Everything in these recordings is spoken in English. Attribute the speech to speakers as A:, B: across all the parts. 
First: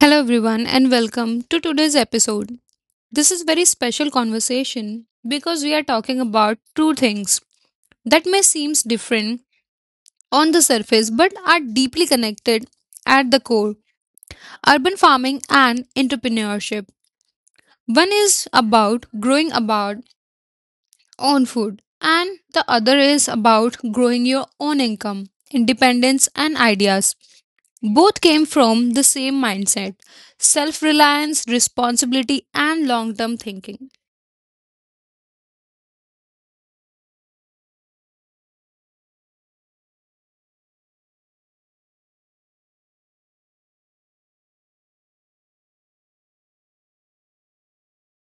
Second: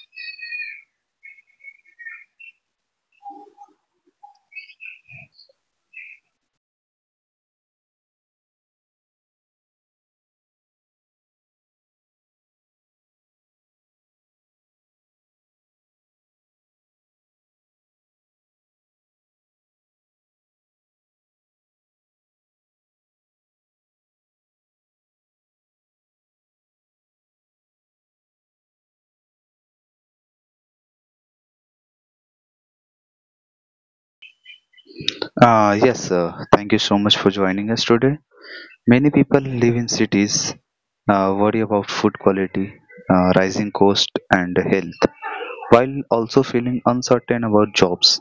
A: Hello, everyone, and welcome to today's episode. This is very special conversation because we are talking about two things that may seem different on the surface but are deeply connected at the core urban farming and entrepreneurship. One is about growing about own food, and the other is about growing your own income, independence, and ideas. Both came from the same mindset self reliance, responsibility, and long term thinking.
B: Yes, sir. Thank you so much for joining us today. Many people live in cities, worry about food quality, rising cost, and health, while also feeling uncertain about jobs,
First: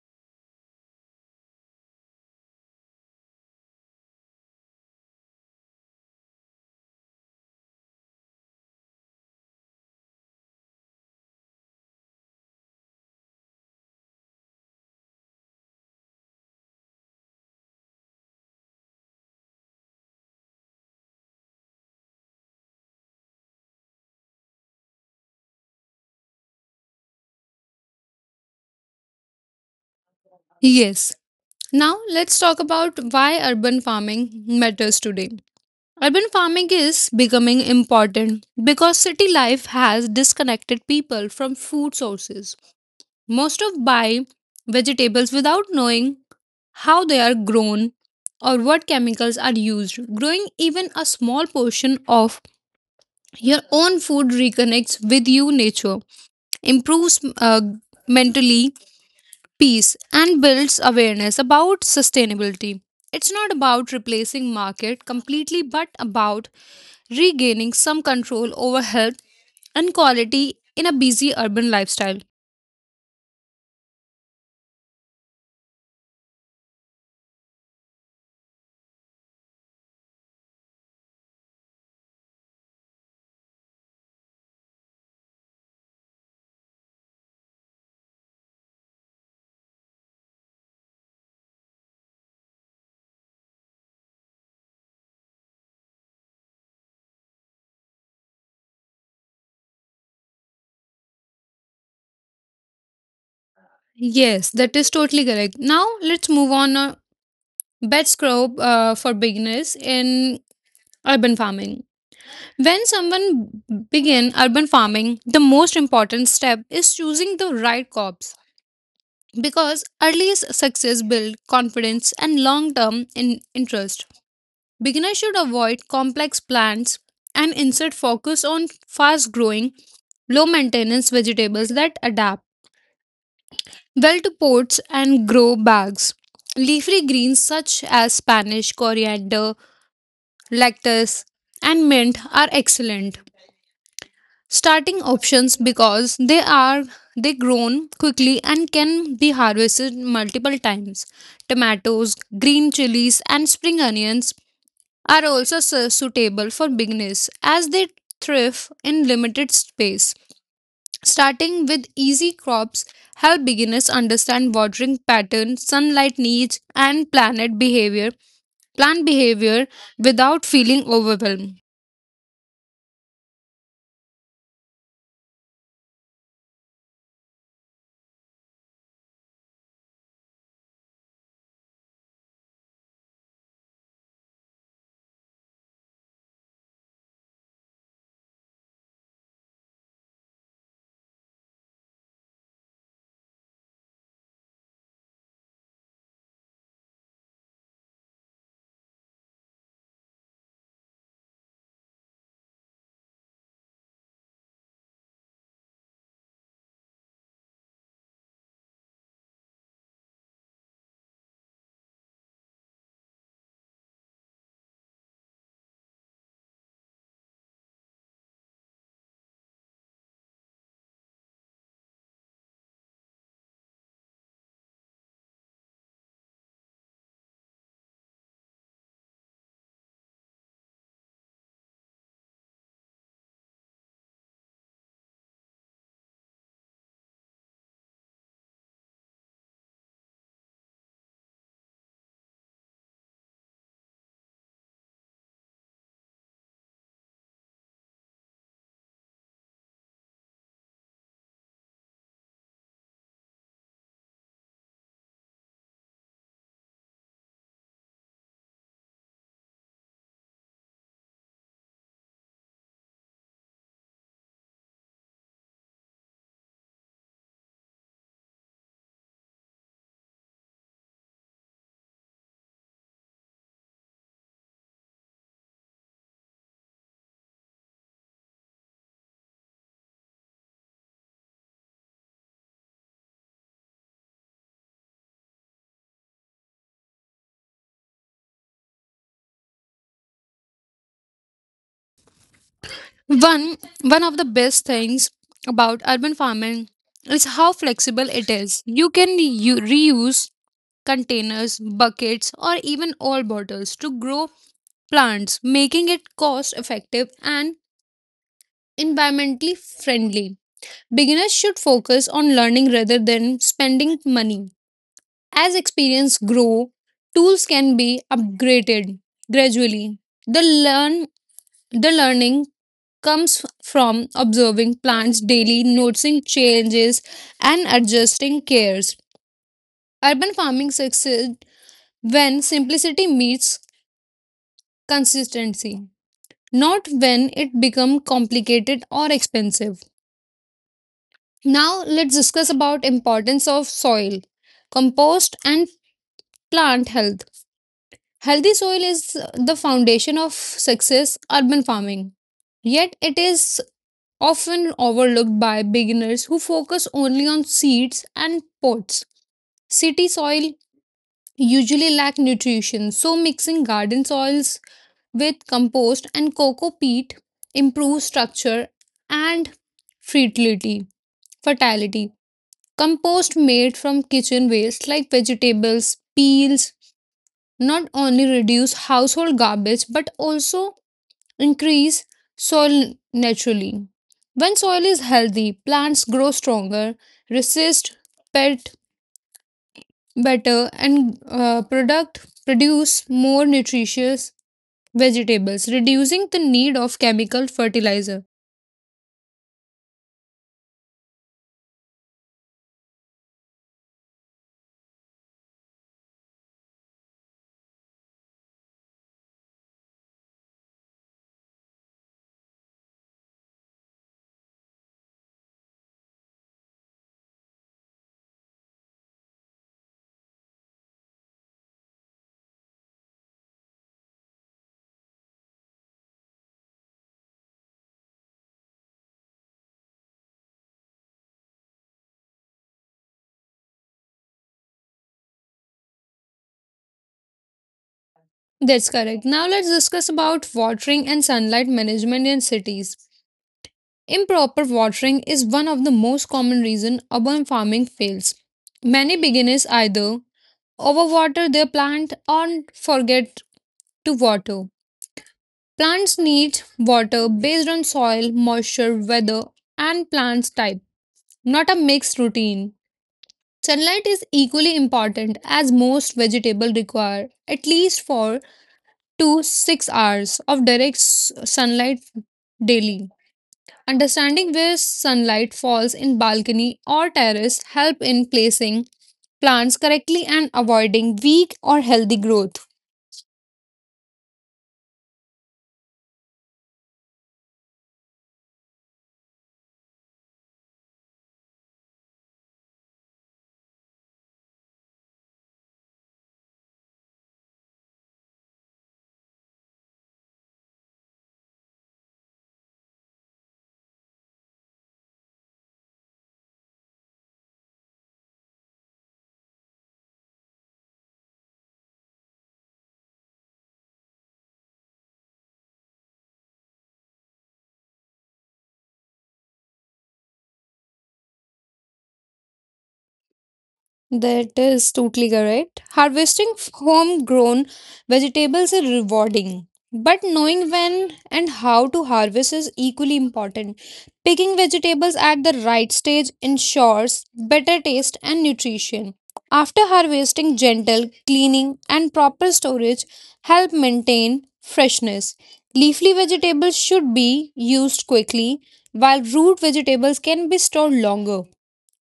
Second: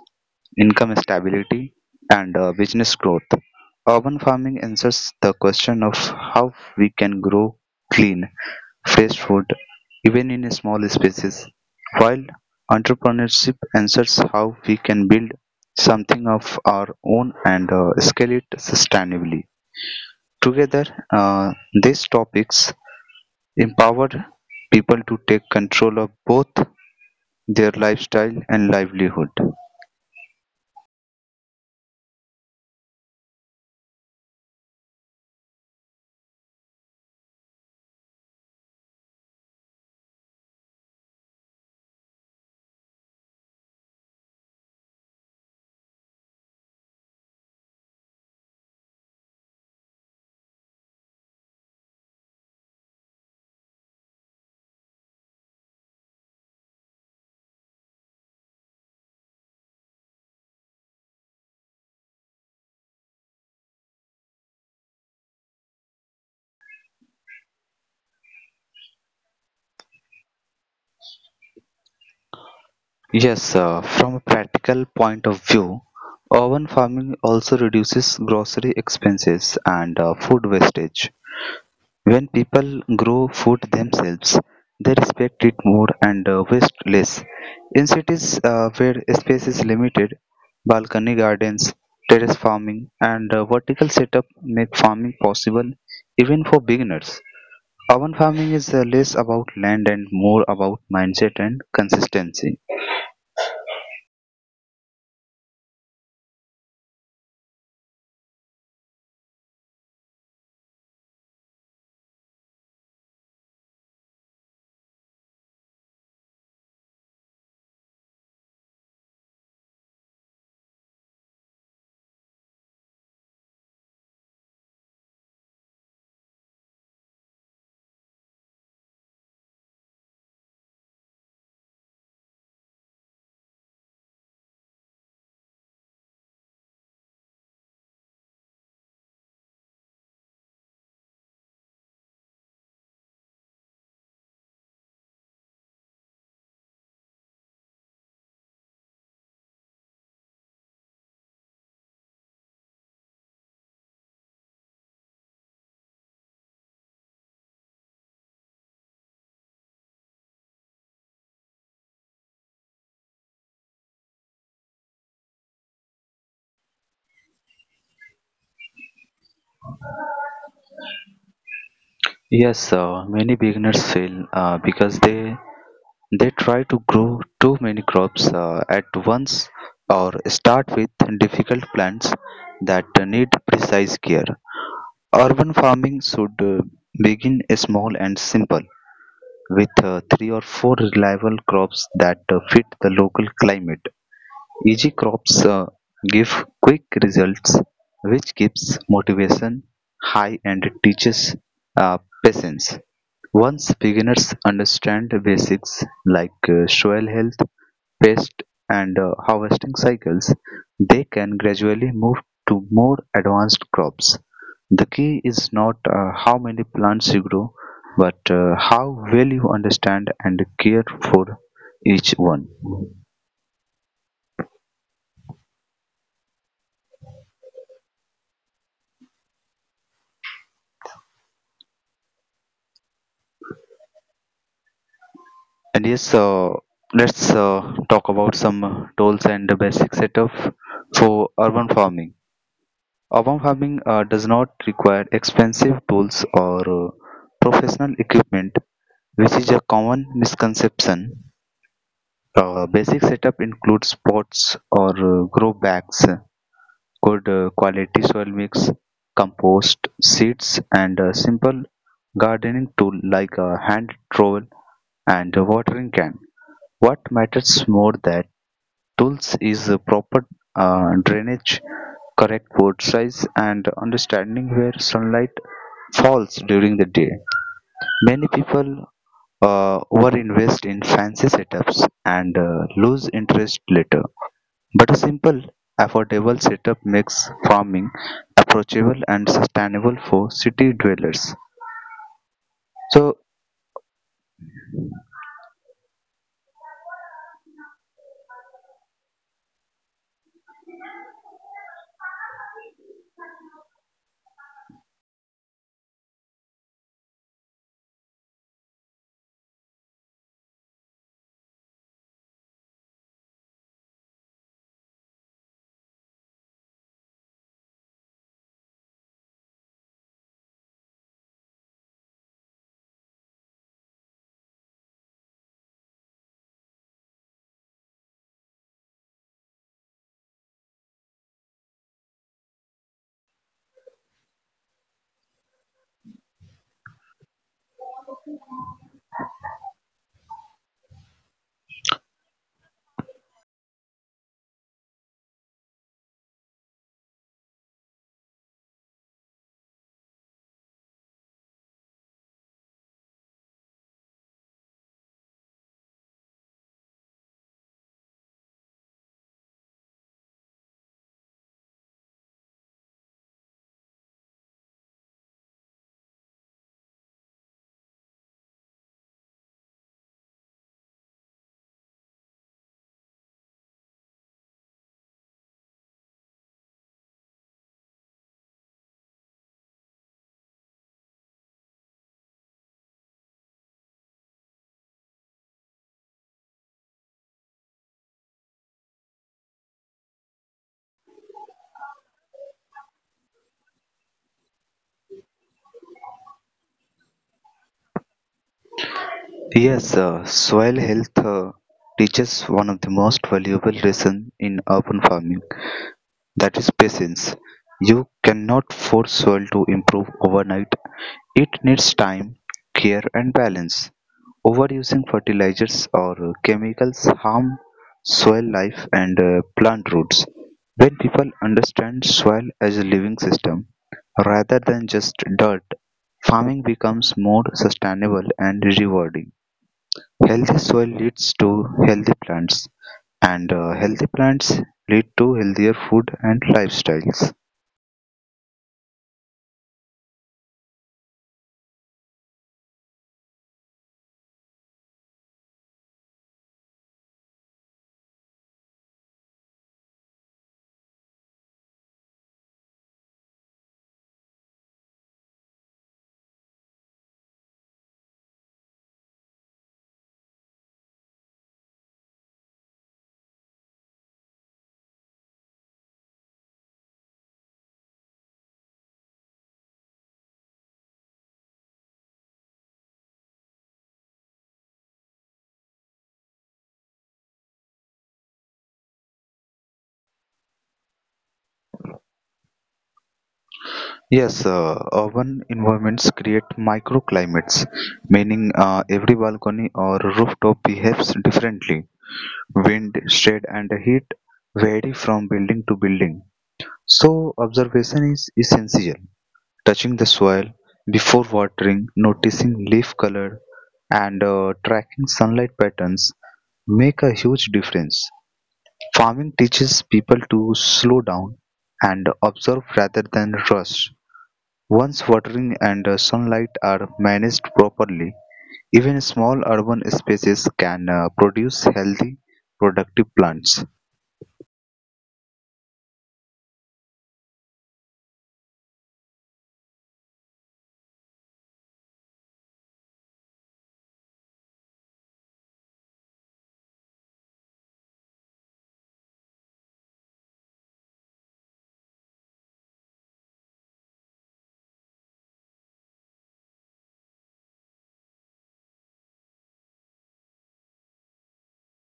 B: income stability, and business growth. Urban farming answers the question of how we can grow clean, fresh food even in small spaces, while entrepreneurship answers how we can build something of our own and scale it sustainably. Together, uh, these topics empower people to take control of both their lifestyle and livelihood.
A: Yes, now let's talk about why urban farming matters today. Urban farming is becoming important because city life has disconnected people from food sources. Most of buy vegetables without knowing how they are grown or what chemicals are used. Growing even a small portion of your own food reconnects with you, nature, improves mentally peace, and builds awareness about sustainability. It's not about replacing market completely, but about regaining some control over health and quality in a busy urban lifestyle.
B: Yes, from a practical point of view, urban farming also reduces grocery expenses and food wastage. When people grow food themselves, they respect it more and waste less. In cities where space is limited, balcony gardens, terrace farming, and vertical setup make farming possible even for beginners. Urban farming is less about land and more about mindset and consistency.
A: Yes, that is totally correct. Now let's move on, best crop for beginners in urban farming. When someone begin urban farming, the most important step is choosing the right crops because early success build confidence and long-term interest. Beginners should avoid complex plants and instead focus on fast-growing, low-maintenance vegetables that adapt well to pots and grow bags. Leafy greens such as Spanish coriander, lettuce, and mint are excellent starting options because they grown quickly and can be harvested multiple times. Tomatoes, green chilies, and spring onions are also suitable for beginners as they thrive in limited space. Starting with easy crops help beginners understand watering patterns, sunlight needs, and planet behavior plant behavior without feeling overwhelmed.
B: Yes, many beginners fail because they try to grow too many crops at once or start with difficult plants that need precise care. Urban farming should begin small and simple with three or four reliable crops that fit the local climate. Easy crops give quick results, which keeps motivation high and teaches uh, patience. Once beginners understand the basics like soil health, pest and harvesting cycles, they can gradually move to more advanced crops. The key is not how many plants you grow, but how well you understand and care for each one. And yes, let's talk about some tools and the basic setup for urban farming. Urban farming does not require expensive tools or professional equipment, which is a common misconception. Basic setup includes pots or grow bags, good quality soil mix, compost, seeds, and a simple gardening tool like a hand trowel and a watering can. What matters more that tools is a proper drainage, correct pot size, and understanding where sunlight falls during the day. Many people overinvest in fancy setups and lose interest later. But a simple, affordable setup makes farming approachable and sustainable for city dwellers. So,
A: One one of the best things about urban farming is how flexible it is. You can reuse containers, buckets, or even old bottles to grow plants, making it cost effective and environmentally friendly. Beginners should focus on learning rather than spending money. As experience grow, tools can be upgraded gradually. The learn the learning comes from observing plants daily, noticing changes, and adjusting cares. Urban farming succeeds when simplicity meets consistency, not when it becomes complicated or expensive. Now let's discuss about importance of soil, compost, and plant health. Healthy soil is the foundation of success urban farming. Yet it is often overlooked by beginners who focus only on seeds and pots. City soil usually lack nutrition, so mixing garden soils with compost and coco peat improves structure and fertility. Fertility. Compost made from kitchen waste like vegetables, peels, not only reduce household garbage but also increase soil naturally. When soil is healthy, plants grow stronger, resist pest better, and product produce more nutritious vegetables, reducing the need of chemical fertilizer.
B: yes, soil health teaches one of the most valuable lessons in urban farming. That is patience. You cannot force soil to improve overnight. It needs time, care and balance. Overusing fertilizers or chemicals harm soil life and plant roots. When people understand soil as a living system rather than just dirt, farming becomes more sustainable and rewarding. Healthy soil leads to healthy plants, and healthy plants lead to healthier food and lifestyles.
A: That's correct. Now let's discuss about watering and sunlight management in cities. Improper watering is one of the most common reason urban farming fails. Many beginners either overwater their plant or forget to water. Plants need water based on soil, moisture, weather, and plants type, not a mixed routine. Sunlight is equally important as most vegetables require at least 4 to 6 hours of direct sunlight daily. Understanding where sunlight falls in balcony or terrace help in placing plants correctly and avoiding weak or healthy growth.
B: Yes, urban environments create microclimates, meaning every balcony or rooftop behaves differently. Wind, shade, and heat vary from building to building, so observation is essential. Touching the soil before watering, noticing leaf color, and tracking sunlight patterns make a huge difference. Farming teaches people to slow down and observe rather than rush. Once watering and sunlight are managed properly, even small urban spaces can produce healthy, productive plants.
A: That is totally correct. Harvesting homegrown vegetables is rewarding, but knowing when and how to harvest is equally important. Picking vegetables at the right stage ensures better taste and nutrition. After harvesting, gentle cleaning and proper storage help maintain freshness. Leafy vegetables should be used quickly, while root vegetables can be stored longer.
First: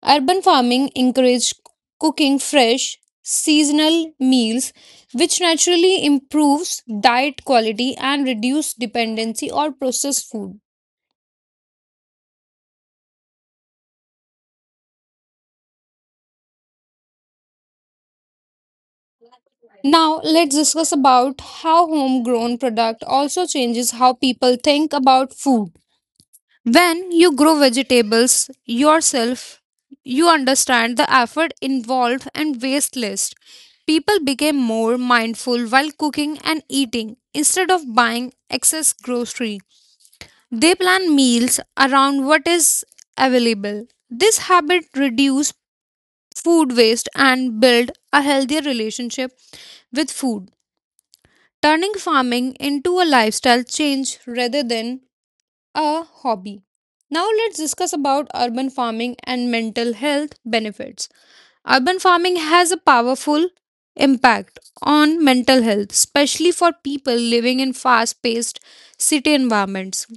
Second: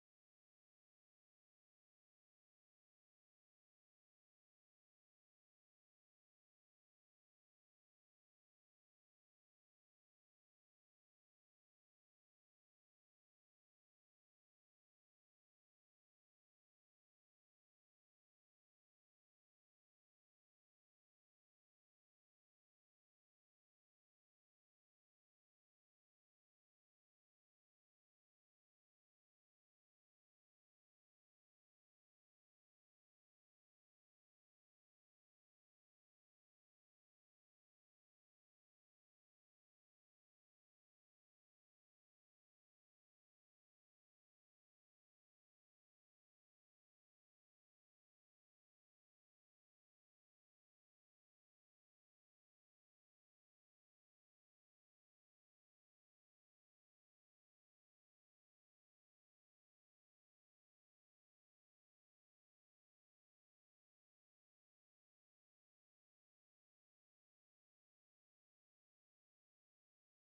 A: Urban farming encouraged cooking fresh, seasonal meals, which naturally improves diet quality and reduce dependency on processed food. Now, let's discuss about how homegrown product also changes how people think about food. When you grow vegetables yourself, you understand the effort involved and waste list. People became more mindful while cooking and eating instead of buying excess grocery. They plan meals around what is available. This habit reduces food waste and build a healthier relationship with food, turning farming into a lifestyle change rather than a hobby. Now let's discuss about urban farming and mental health benefits. Urban farming has a powerful impact on mental health, especially for people living in fast paced city environments.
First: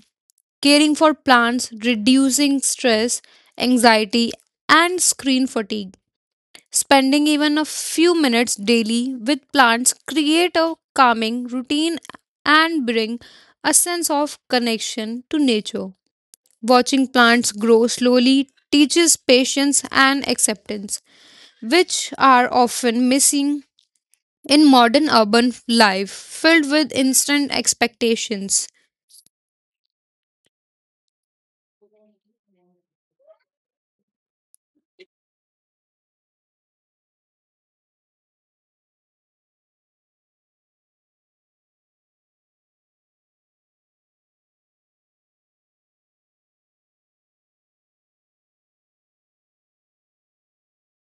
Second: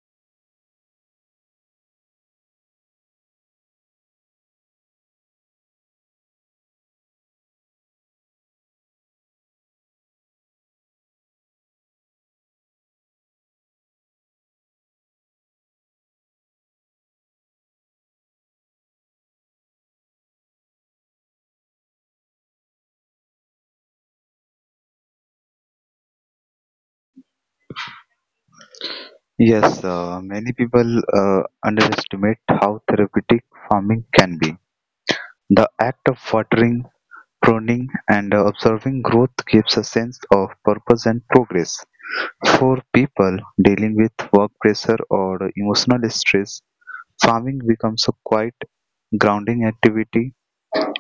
A: Caring for plants, reducing stress, anxiety, and screen fatigue. Spending even a few minutes daily with plants create a calming routine and bring a sense of connection to nature. Watching plants grow slowly teaches patience and acceptance, which are often missing in modern urban life filled with instant expectations.
B: Yes, many people underestimate how therapeutic farming can be. The act of watering, pruning and observing growth gives a sense of purpose and progress. For people dealing with work pressure or emotional stress, farming becomes a quiet, grounding activity.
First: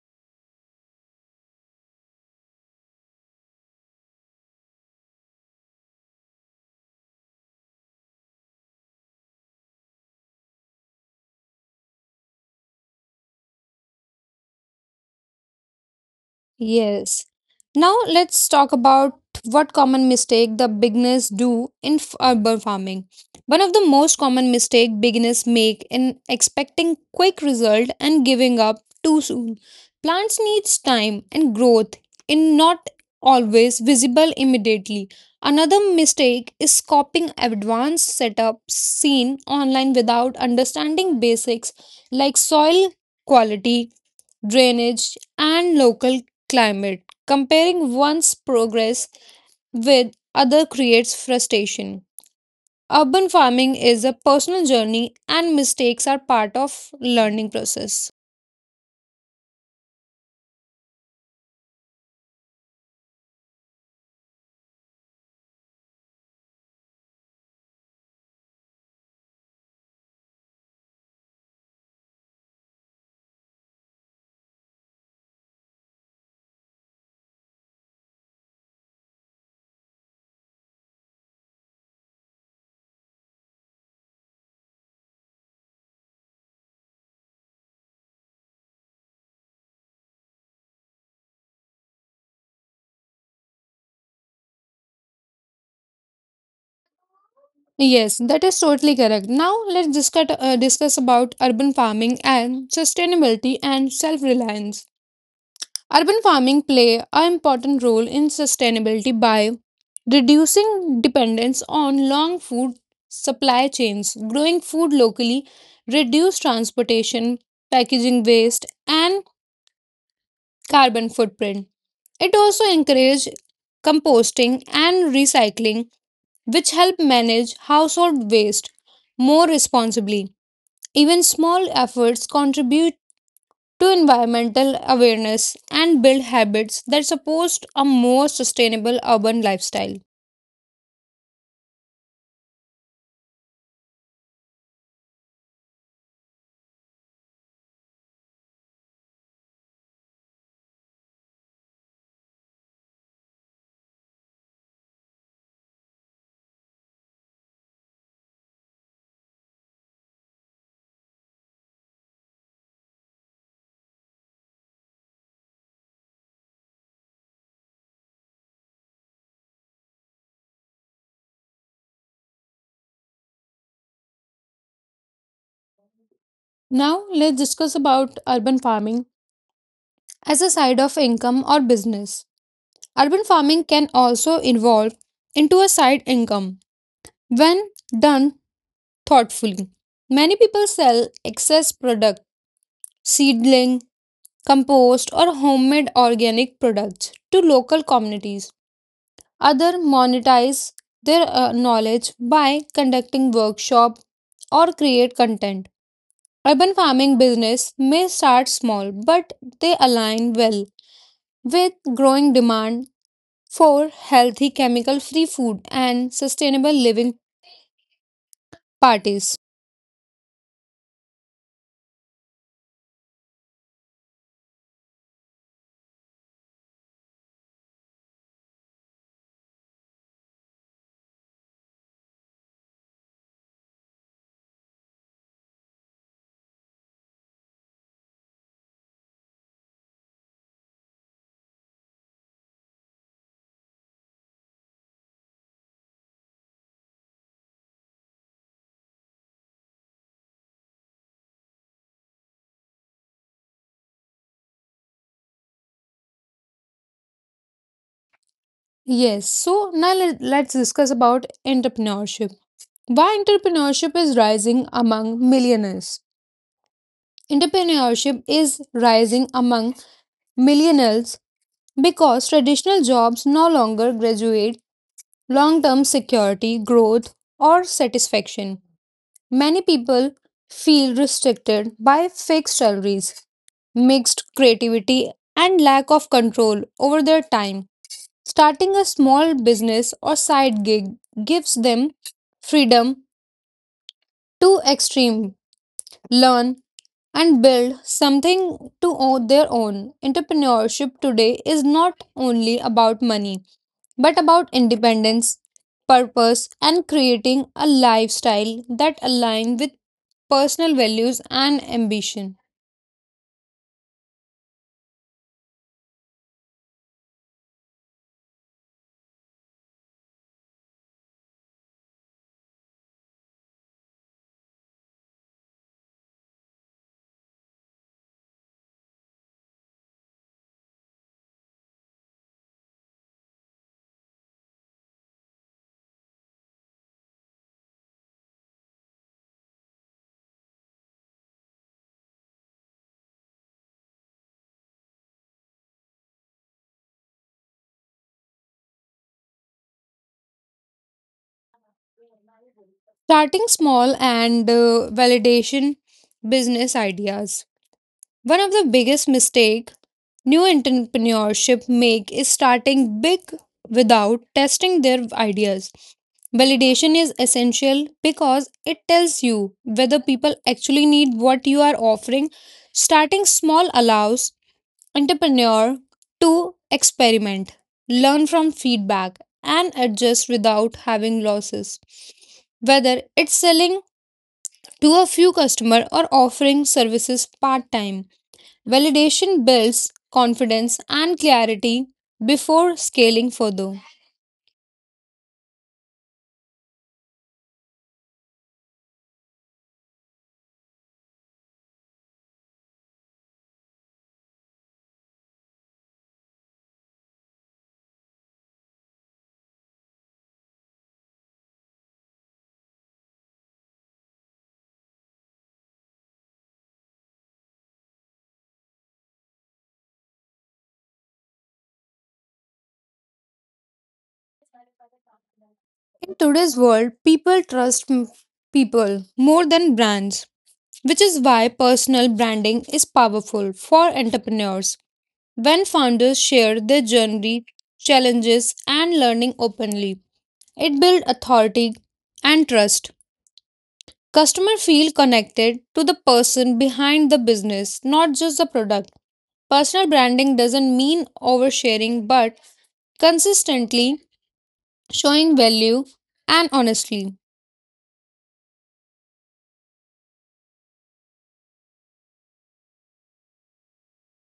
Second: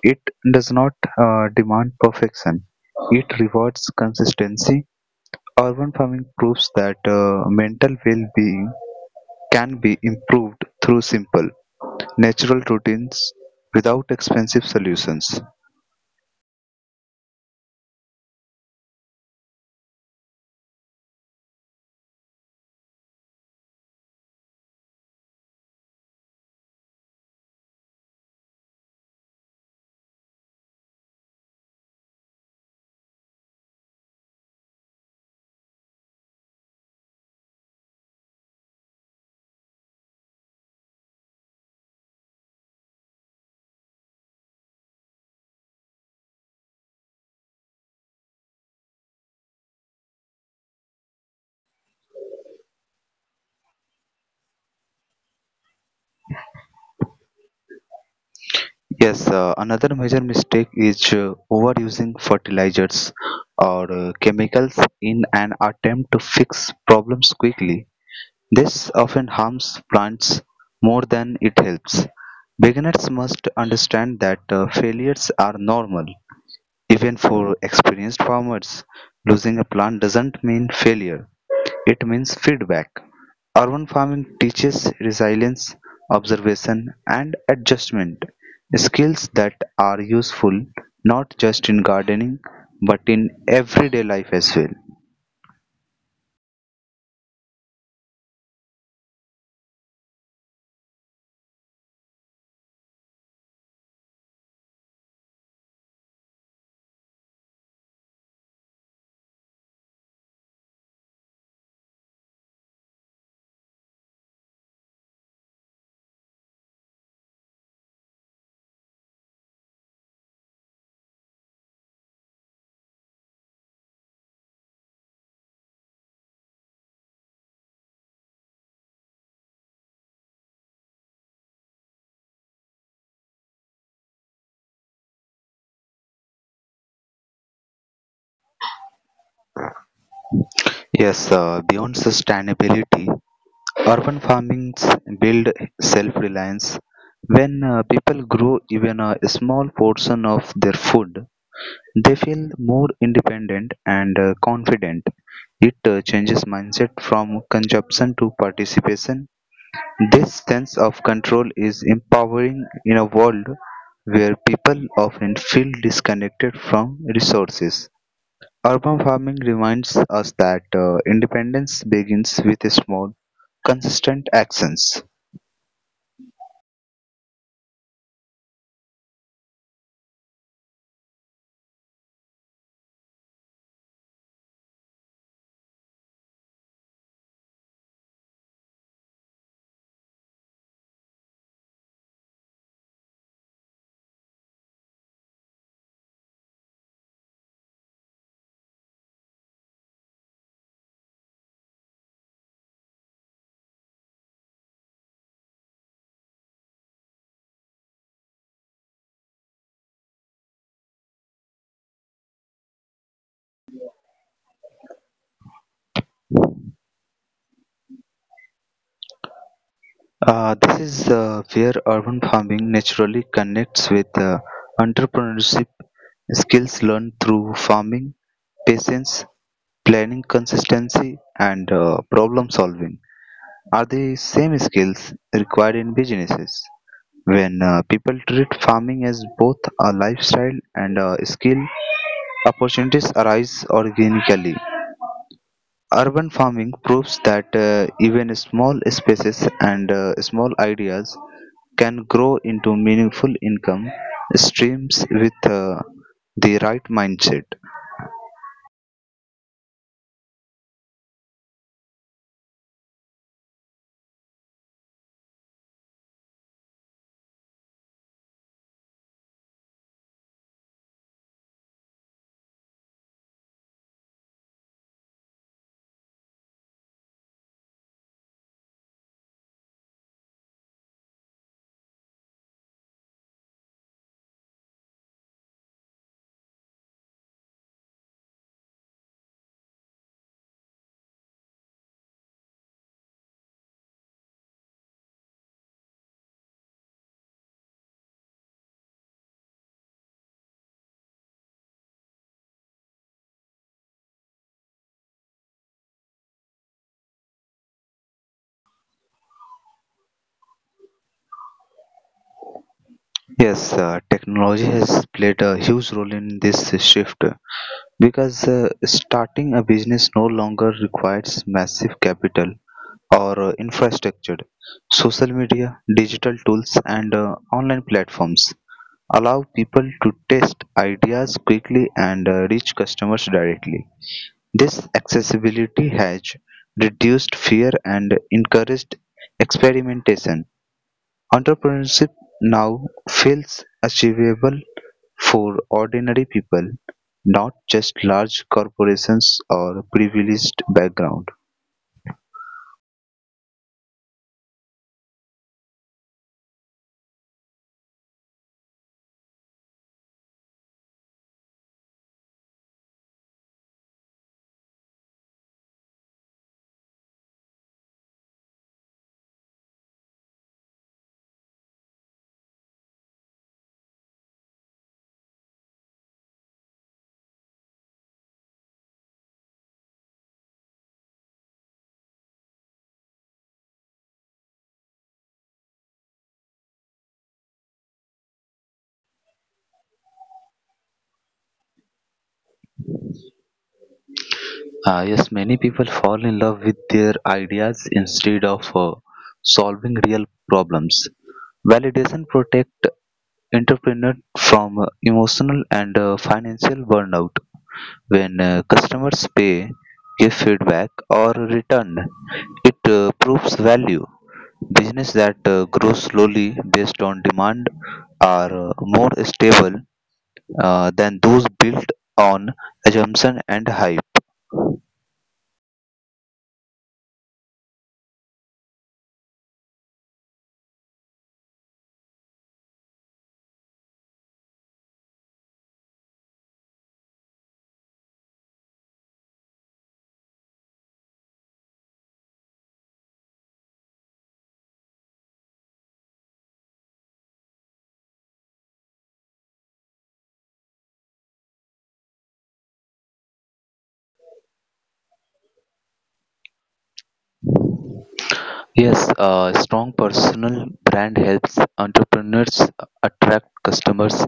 B: It does not demand perfection, it rewards consistency. Urban farming proves that mental well being can be improved through simple, natural routines without expensive solutions.
A: Yes. Now let's talk about what common mistake the beginners do in urban farming. One of the most common mistake beginners make in expecting quick result and giving up too soon. Plants needs time and growth in not always visible immediately. Another mistake is copying advanced setups seen online without understanding basics like soil quality, drainage, and local climate. Comparing one's progress with other creates frustration. Urban farming is a personal journey and mistakes are part of learning process.
B: Yes, another major mistake is overusing fertilizers or chemicals in an attempt to fix problems quickly. This often harms plants more than it helps. Beginners must understand that failures are normal even for experienced farmers, losing a plant doesn't mean failure, it means feedback. Urban farming teaches resilience, observation, and adjustment, skills that are useful not just in gardening but in everyday life as well.
A: Yes, that is totally correct. Now let's discuss about urban farming and sustainability and self-reliance. Urban farming play an important role in sustainability by reducing dependence on long food supply chains, growing food locally, reduce transportation, packaging waste, and carbon footprint. It also encourages composting and recycling, which help manage household waste more responsibly. Even small efforts contribute to environmental awareness and build habits that support a more sustainable urban lifestyle.
B: Yes, beyond sustainability, urban farmings build self reliance. When people grow even a small portion of their food, they feel more independent and confident; it changes mindset from consumption to participation. This sense of control is empowering in a world where people often feel disconnected from resources. Urban farming reminds us that independence begins with small, consistent actions.
A: Now, let's discuss about urban farming as a side of income or business. Urban farming can also evolve into a side income when done thoughtfully. Many people sell excess product, seedling, compost, or homemade organic products to local communities. Other monetize their knowledge by conducting workshop or create content. Urban farming business may start small, but they align well with growing demand for healthy chemical free food and sustainable living parties.
B: This is where urban farming naturally connects with entrepreneurship, skills learned through farming, patience, planning consistency, and problem solving are the same skills required in businesses. When people treat farming as both a lifestyle and a skill, opportunities arise organically. Urban farming proves that even small spaces and small ideas can grow into meaningful income streams with the right mindset.
A: Yes, so now let's discuss about entrepreneurship. Why entrepreneurship is rising among millionaires? Entrepreneurship is rising among millionaires because traditional jobs no longer graduate long term security, growth, or satisfaction. Many people feel restricted by fixed salaries, mixed creativity, and lack of control over their time. Starting a small business or side gig gives them freedom to extreme, learn, and build something to own their own. Entrepreneurship today is not only about money but about independence, purpose, and creating a lifestyle that aligns with personal values and ambition.
B: Yes, technology has played a huge role in this shift because starting a business no longer requires massive capital or infrastructure. Social media, digital tools, and online platforms allow people to test ideas quickly and reach customers directly. This accessibility has reduced fear and encouraged experimentation. Entrepreneurship now feels achievable for ordinary people, not just large corporations or privileged background.
A: Starting small and validation business ideas. One of the biggest mistake new entrepreneurship make is starting big without testing their ideas. Validation is essential because it tells you whether people actually need what you are offering. Starting small allows entrepreneur to experiment, learn from feedback, and adjust without having losses. Whether it's selling to a few customers or offering services part time, validation builds confidence and clarity before scaling further.
B: Yes, many people fall in love with their ideas instead of solving real problems. Validation protects entrepreneurs from emotional and financial burnout. When customers pay, give feedback, or return, it proves value. Business that grow slowly based on demand are more stable than those built on assumption and hype.
A: In today's world, people trust people more than brands, which is why personal branding is powerful for entrepreneurs. When founders share their journey, challenges, and learning openly, it builds authority and trust. Customers feel connected to the person behind the business, not just the product. Personal branding doesn't mean oversharing, but consistently showing value and honestly.
B: Yes, a strong personal brand helps entrepreneurs attract customers,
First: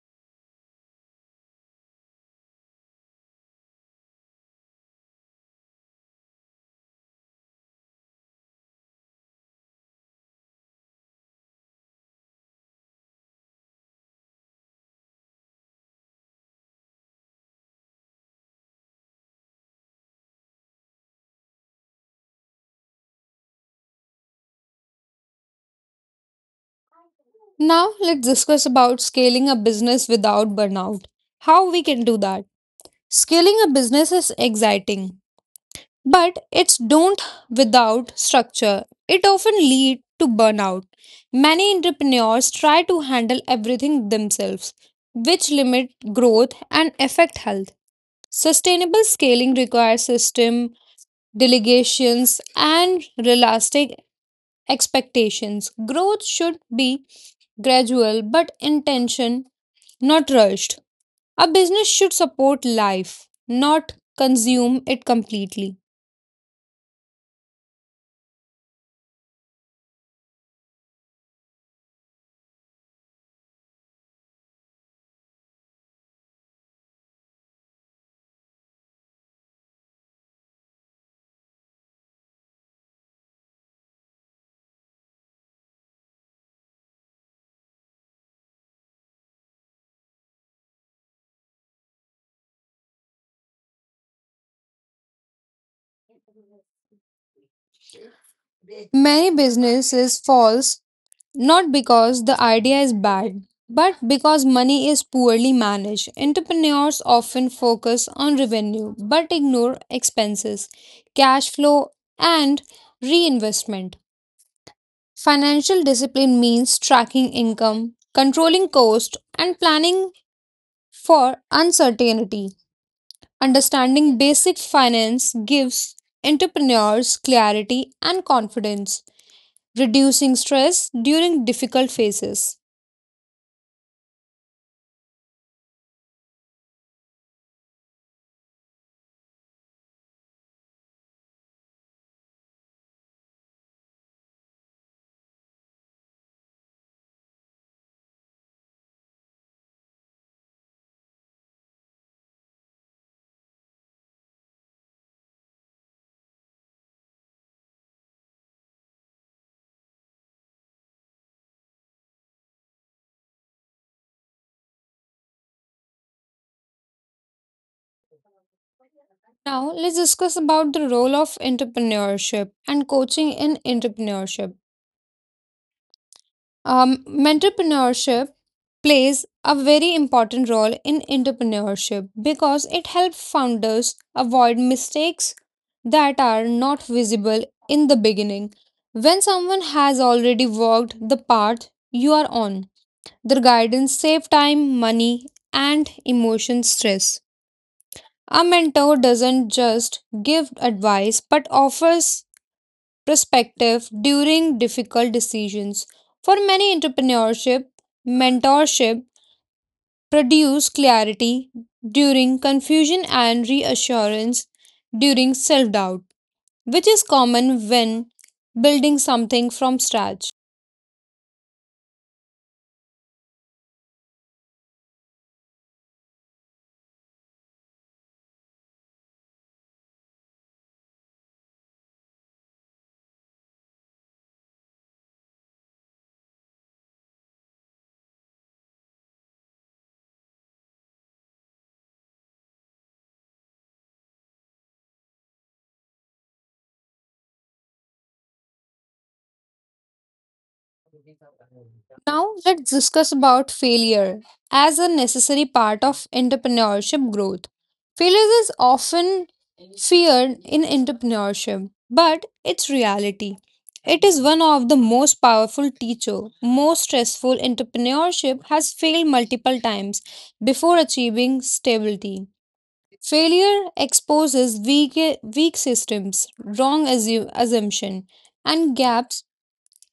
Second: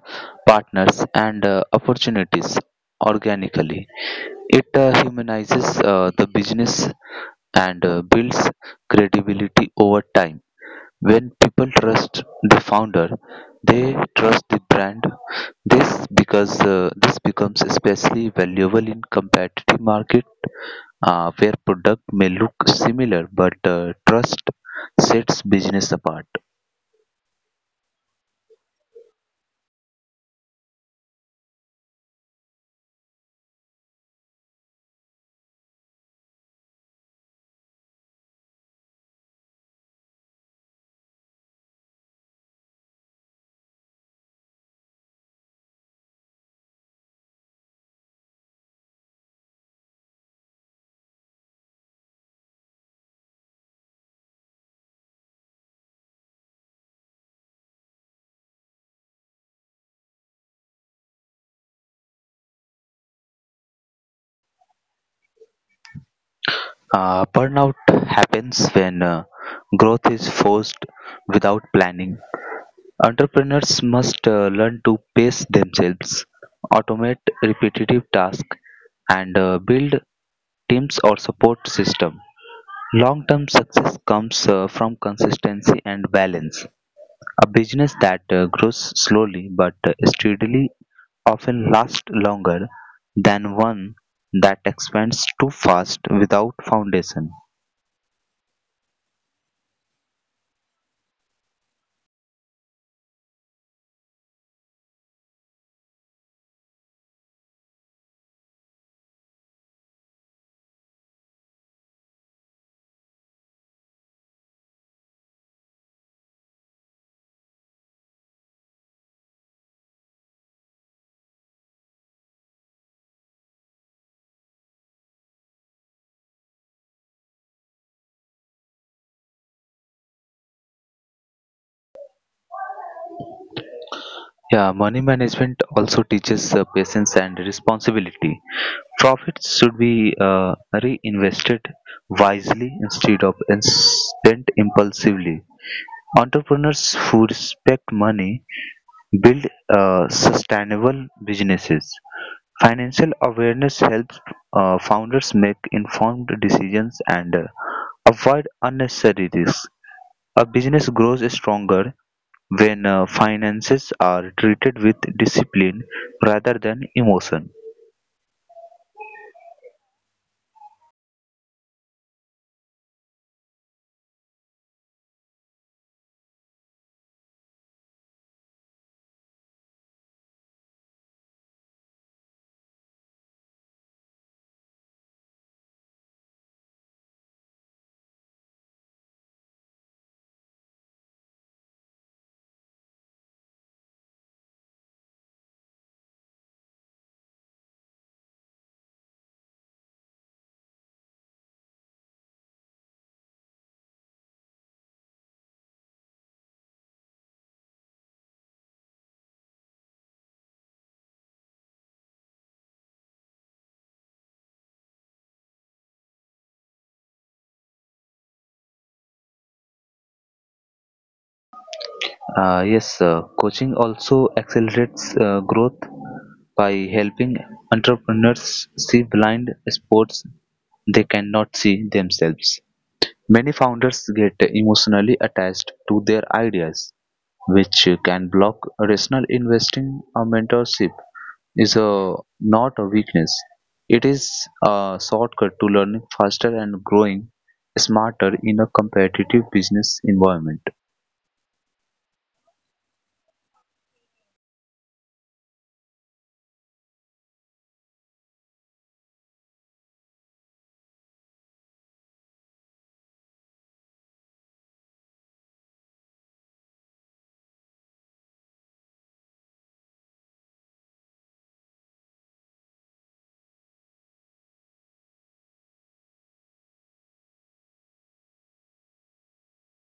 B: partners, and opportunities organically. It humanizes the business and builds credibility over time. When people trust the founder, they trust the brand. This because this becomes especially valuable in competitive market where product may look similar but trust sets business apart.
A: Now, let's discuss about scaling a business without burnout. How we can do that? Scaling a business is exciting but it's don't, without structure it often lead to burnout. Many entrepreneurs try to handle everything themselves, which limit growth and affect health. Sustainable scaling requires system, delegations, and realistic expectations. Growth should be gradual but intention, not rushed. A business should support life, not consume it completely.
B: Burnout happens when growth is forced without planning. Entrepreneurs must learn to pace themselves, automate repetitive tasks, and build teams or support system. Long-term success comes from consistency and balance. A business that grows slowly but steadily often lasts longer than one that expands too fast without foundation.
A: Many businesses falls not because the idea is bad, but because money is poorly managed. Entrepreneurs often focus on revenue but ignore expenses, cash flow, and reinvestment. Financial discipline means tracking income, controlling cost, and planning for uncertainty. Understanding basic finance gives entrepreneurs clarity and confidence, reducing stress during difficult phases.
B: Yeah, money management also teaches patience and responsibility. Profits should be reinvested wisely instead of spent impulsively. Entrepreneurs who respect money build sustainable businesses. Financial awareness helps founders make informed decisions and avoid unnecessary risks. A business grows stronger when finances are treated with discipline rather than emotion.
A: Now, let's discuss about the role of entrepreneurship and coaching in entrepreneurship. Um, Entrepreneurship plays a very important role in entrepreneurship because it helps founders avoid mistakes that are not visible in the beginning. When someone has already walked the path you are on, their guidance saves time, money, and emotion stress. A mentor doesn't just give advice but offers perspective during difficult decisions. For many, entrepreneurship, mentorship produce clarity during confusion and reassurance during self doubt, which is common when building something from scratch.
B: Yes, coaching also accelerates growth by helping entrepreneurs see blind spots they cannot see themselves. Many founders get emotionally attached to their ideas, which can block rational investing. A mentorship is a, not a weakness, it is a shortcut to learning faster and growing smarter in a competitive business environment.
A: Now let's discuss about failure as a necessary part of entrepreneurship growth. Failure is often feared in entrepreneurship, but it's reality. It is one of the most powerful teacher. Most stressful entrepreneurship has failed multiple times before achieving stability. Failure exposes weak systems, wrong assumption, and gaps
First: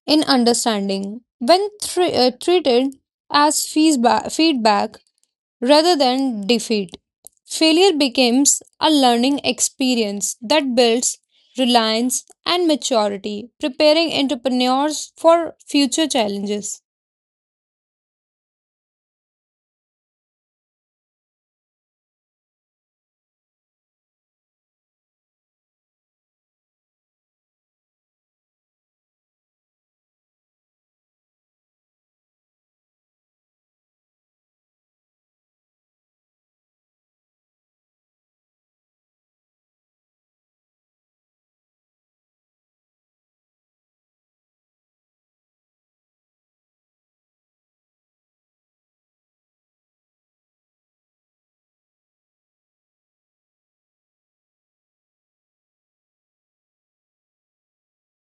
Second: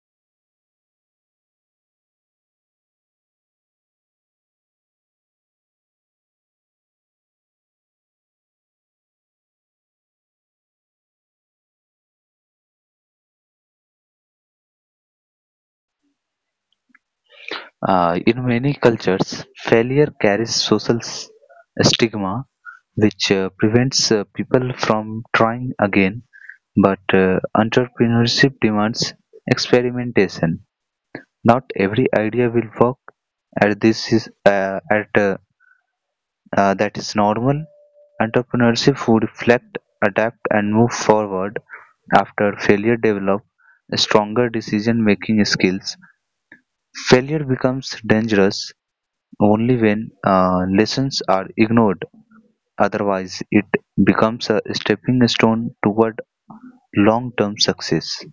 A: in understanding. When treated as feedback rather than defeat, failure becomes a learning experience that builds reliance and maturity, preparing entrepreneurs for future challenges.
B: In many cultures, failure carries social stigma, which prevents people from trying again. But entrepreneurship demands experimentation. Not every idea will work, and this is at that is normal. Entrepreneurship would reflect, adapt, and move forward. After failure, develop stronger decision-making skills. Failure becomes dangerous only when lessons are ignored, otherwise, it becomes a stepping stone toward long term success.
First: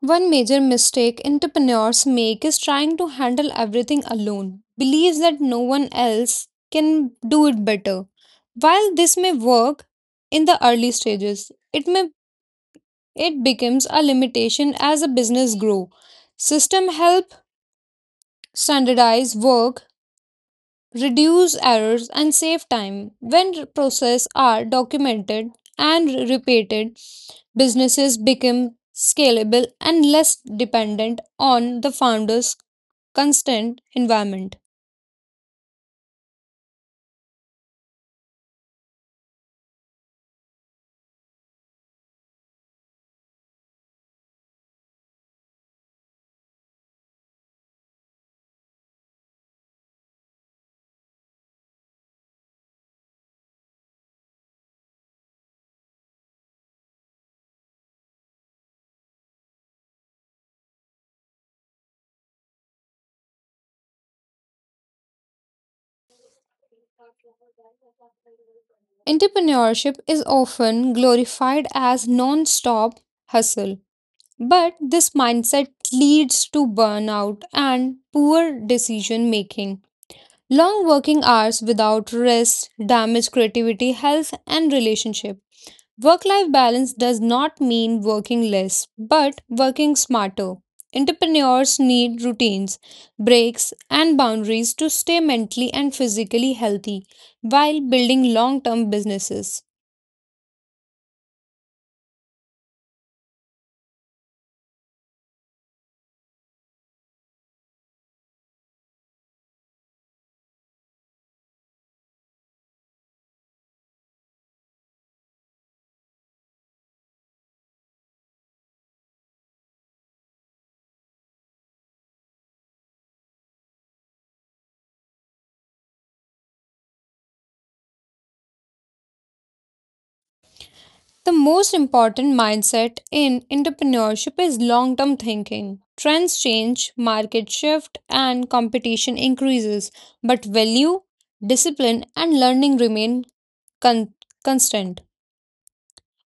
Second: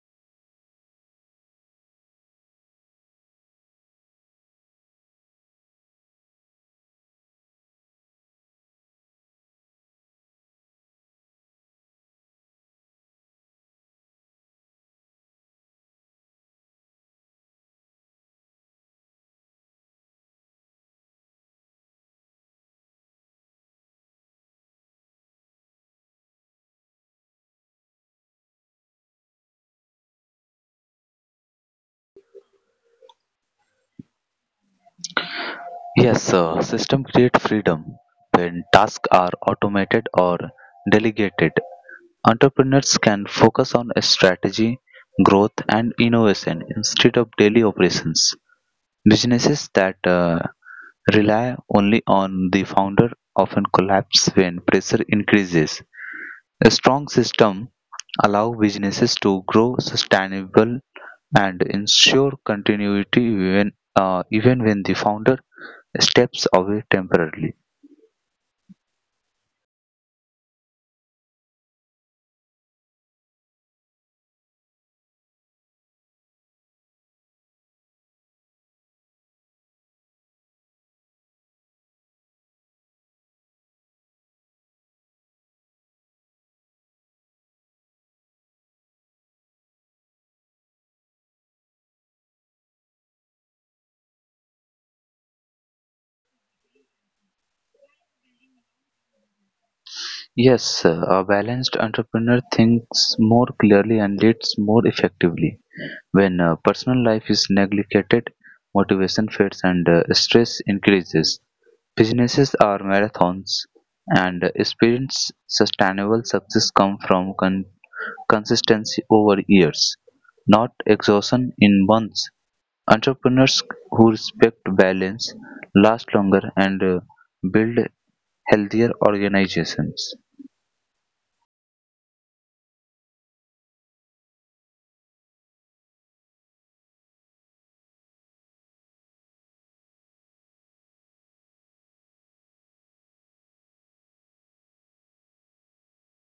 A: One major mistake entrepreneurs make is trying to handle everything alone, believes that no one else can do it better. While this may work in the early stages, it becomes a limitation as a business grow. System help standardize work, reduce errors, and save time. When processes are documented and repeated, businesses become scalable and less dependent on the founder's constant environment.
B: Yes, sir. System create freedom when tasks are automated or delegated. Entrepreneurs can focus on strategy, growth, and innovation instead of daily operations. Businesses that rely only on the founder often collapse when pressure increases. A strong system allow businesses to grow sustainable and ensure continuity even when the founder steps away temporarily.
A: Entrepreneurship is often glorified as non-stop hustle, but this mindset leads to burnout and poor decision making. Long working hours without rest damage creativity, health, and relationship. Work life balance does not mean working less, but working smarter. Entrepreneurs need routines, breaks, and boundaries to stay mentally and physically healthy while building long term businesses.
B: Yes, a balanced entrepreneur thinks more clearly and leads more effectively. When personal life is neglected, motivation fades and stress increases. Businesses are marathons, and experience sustainable success come from consistency over years, not exhaustion in months. Entrepreneurs who respect balance last longer and build healthier organizations.
A: The most important mindset in entrepreneurship is long term thinking. Trends change, market shift, and competition increases, but value, discipline, and learning remain con- constant.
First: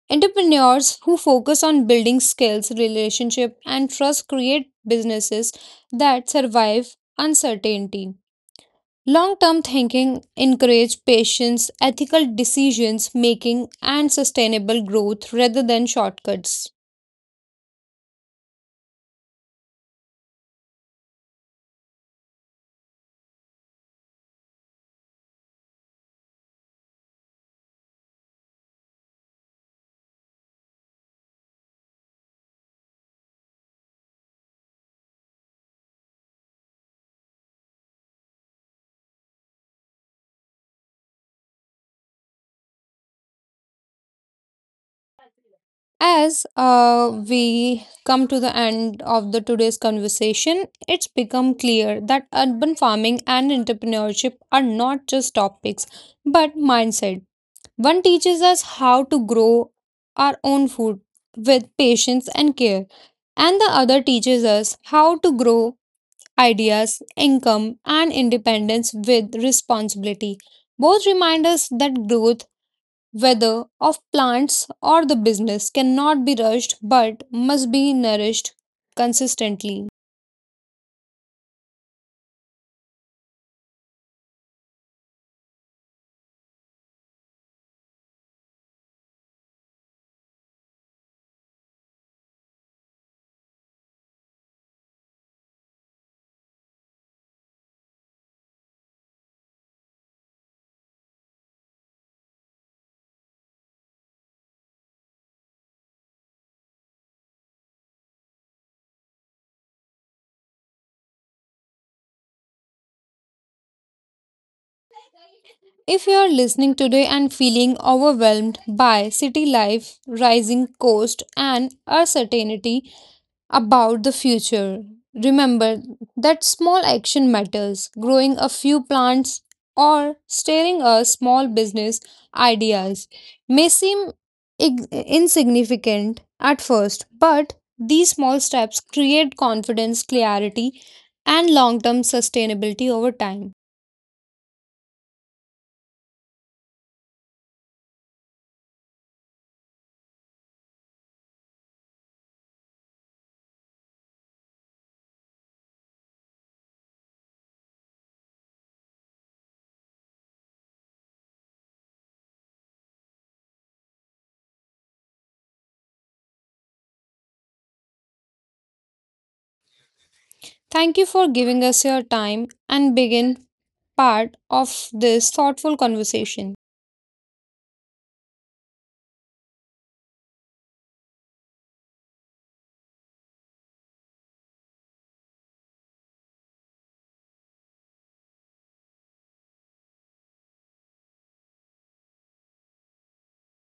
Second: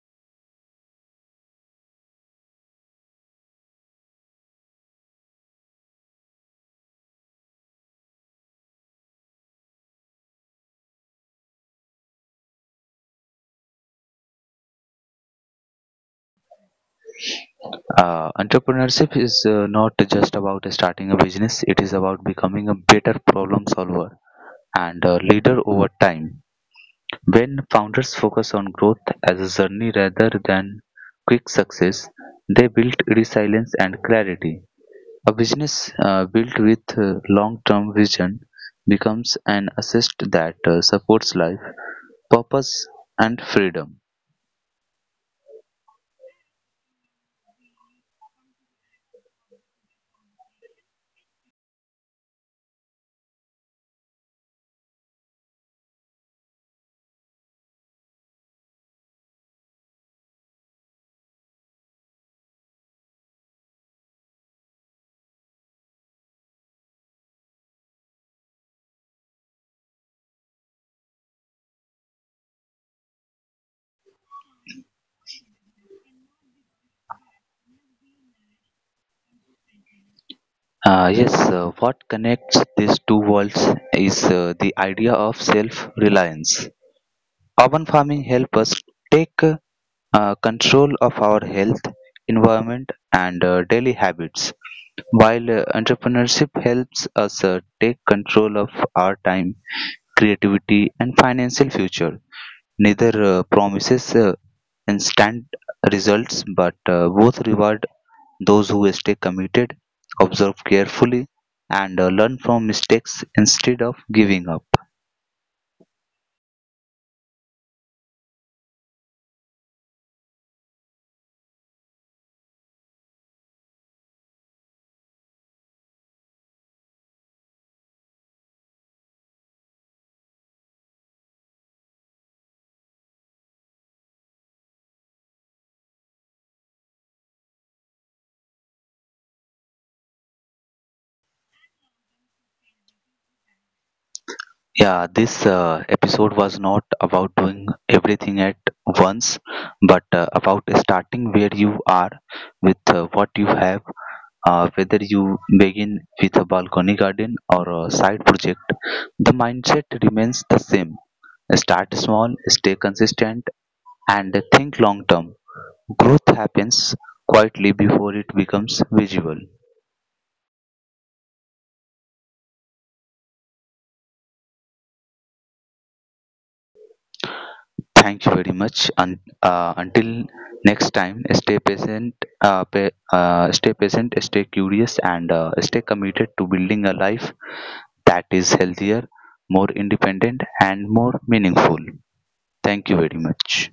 A: Entrepreneurs who focus on building skills, relationship, and trust create businesses that survive uncertainty. Long term thinking encourages patience, ethical decisions making, and sustainable growth rather than shortcuts.
B: Entrepreneurship is not just about starting a business, it is about becoming a better problem solver and a leader over time. When founders focus on growth as a journey rather than quick success, they build resilience and clarity. A business built with long term vision becomes an assist that supports life, purpose, and freedom.
A: As we come to the end of the today's conversation, it's become clear that urban farming and entrepreneurship are not just topics but mindset. One teaches us how to grow our own food with patience and care, and the other teaches us how to grow ideas, income, and independence with responsibility. Both remind us that growth, whether of plants or the business, cannot be rushed but must be nourished consistently.
B: Yes, what connects these two worlds is the idea of self reliance. Urban farming helps us take control of our health, environment, and daily habits, while entrepreneurship helps us take control of our time, creativity, and financial future. Neither promises instant results, but both reward those who stay committed observe carefully and learn from mistakes instead of giving up.
A: If you are listening today and feeling overwhelmed by city life, rising cost, and uncertainty about the future. Remember that small action matters. Growing a few plants or starting a small business ideas may seem insignificant at first, but these small steps create confidence, clarity, and long term sustainability over time.
B: Yeah, this episode was not about doing everything at once, but about starting where you are with what you have. Whether you begin with a balcony garden or a side project, the mindset remains the same. Start small, stay consistent, and think long term. Growth happens quietly before it becomes visible.
A: Thank you for giving us your time and begin part of this thoughtful conversation.
B: Thank you very much. And until next time, stay patient, stay patient, stay curious, and stay committed to building a life that is healthier, more independent, and more meaningful. Thank you very much.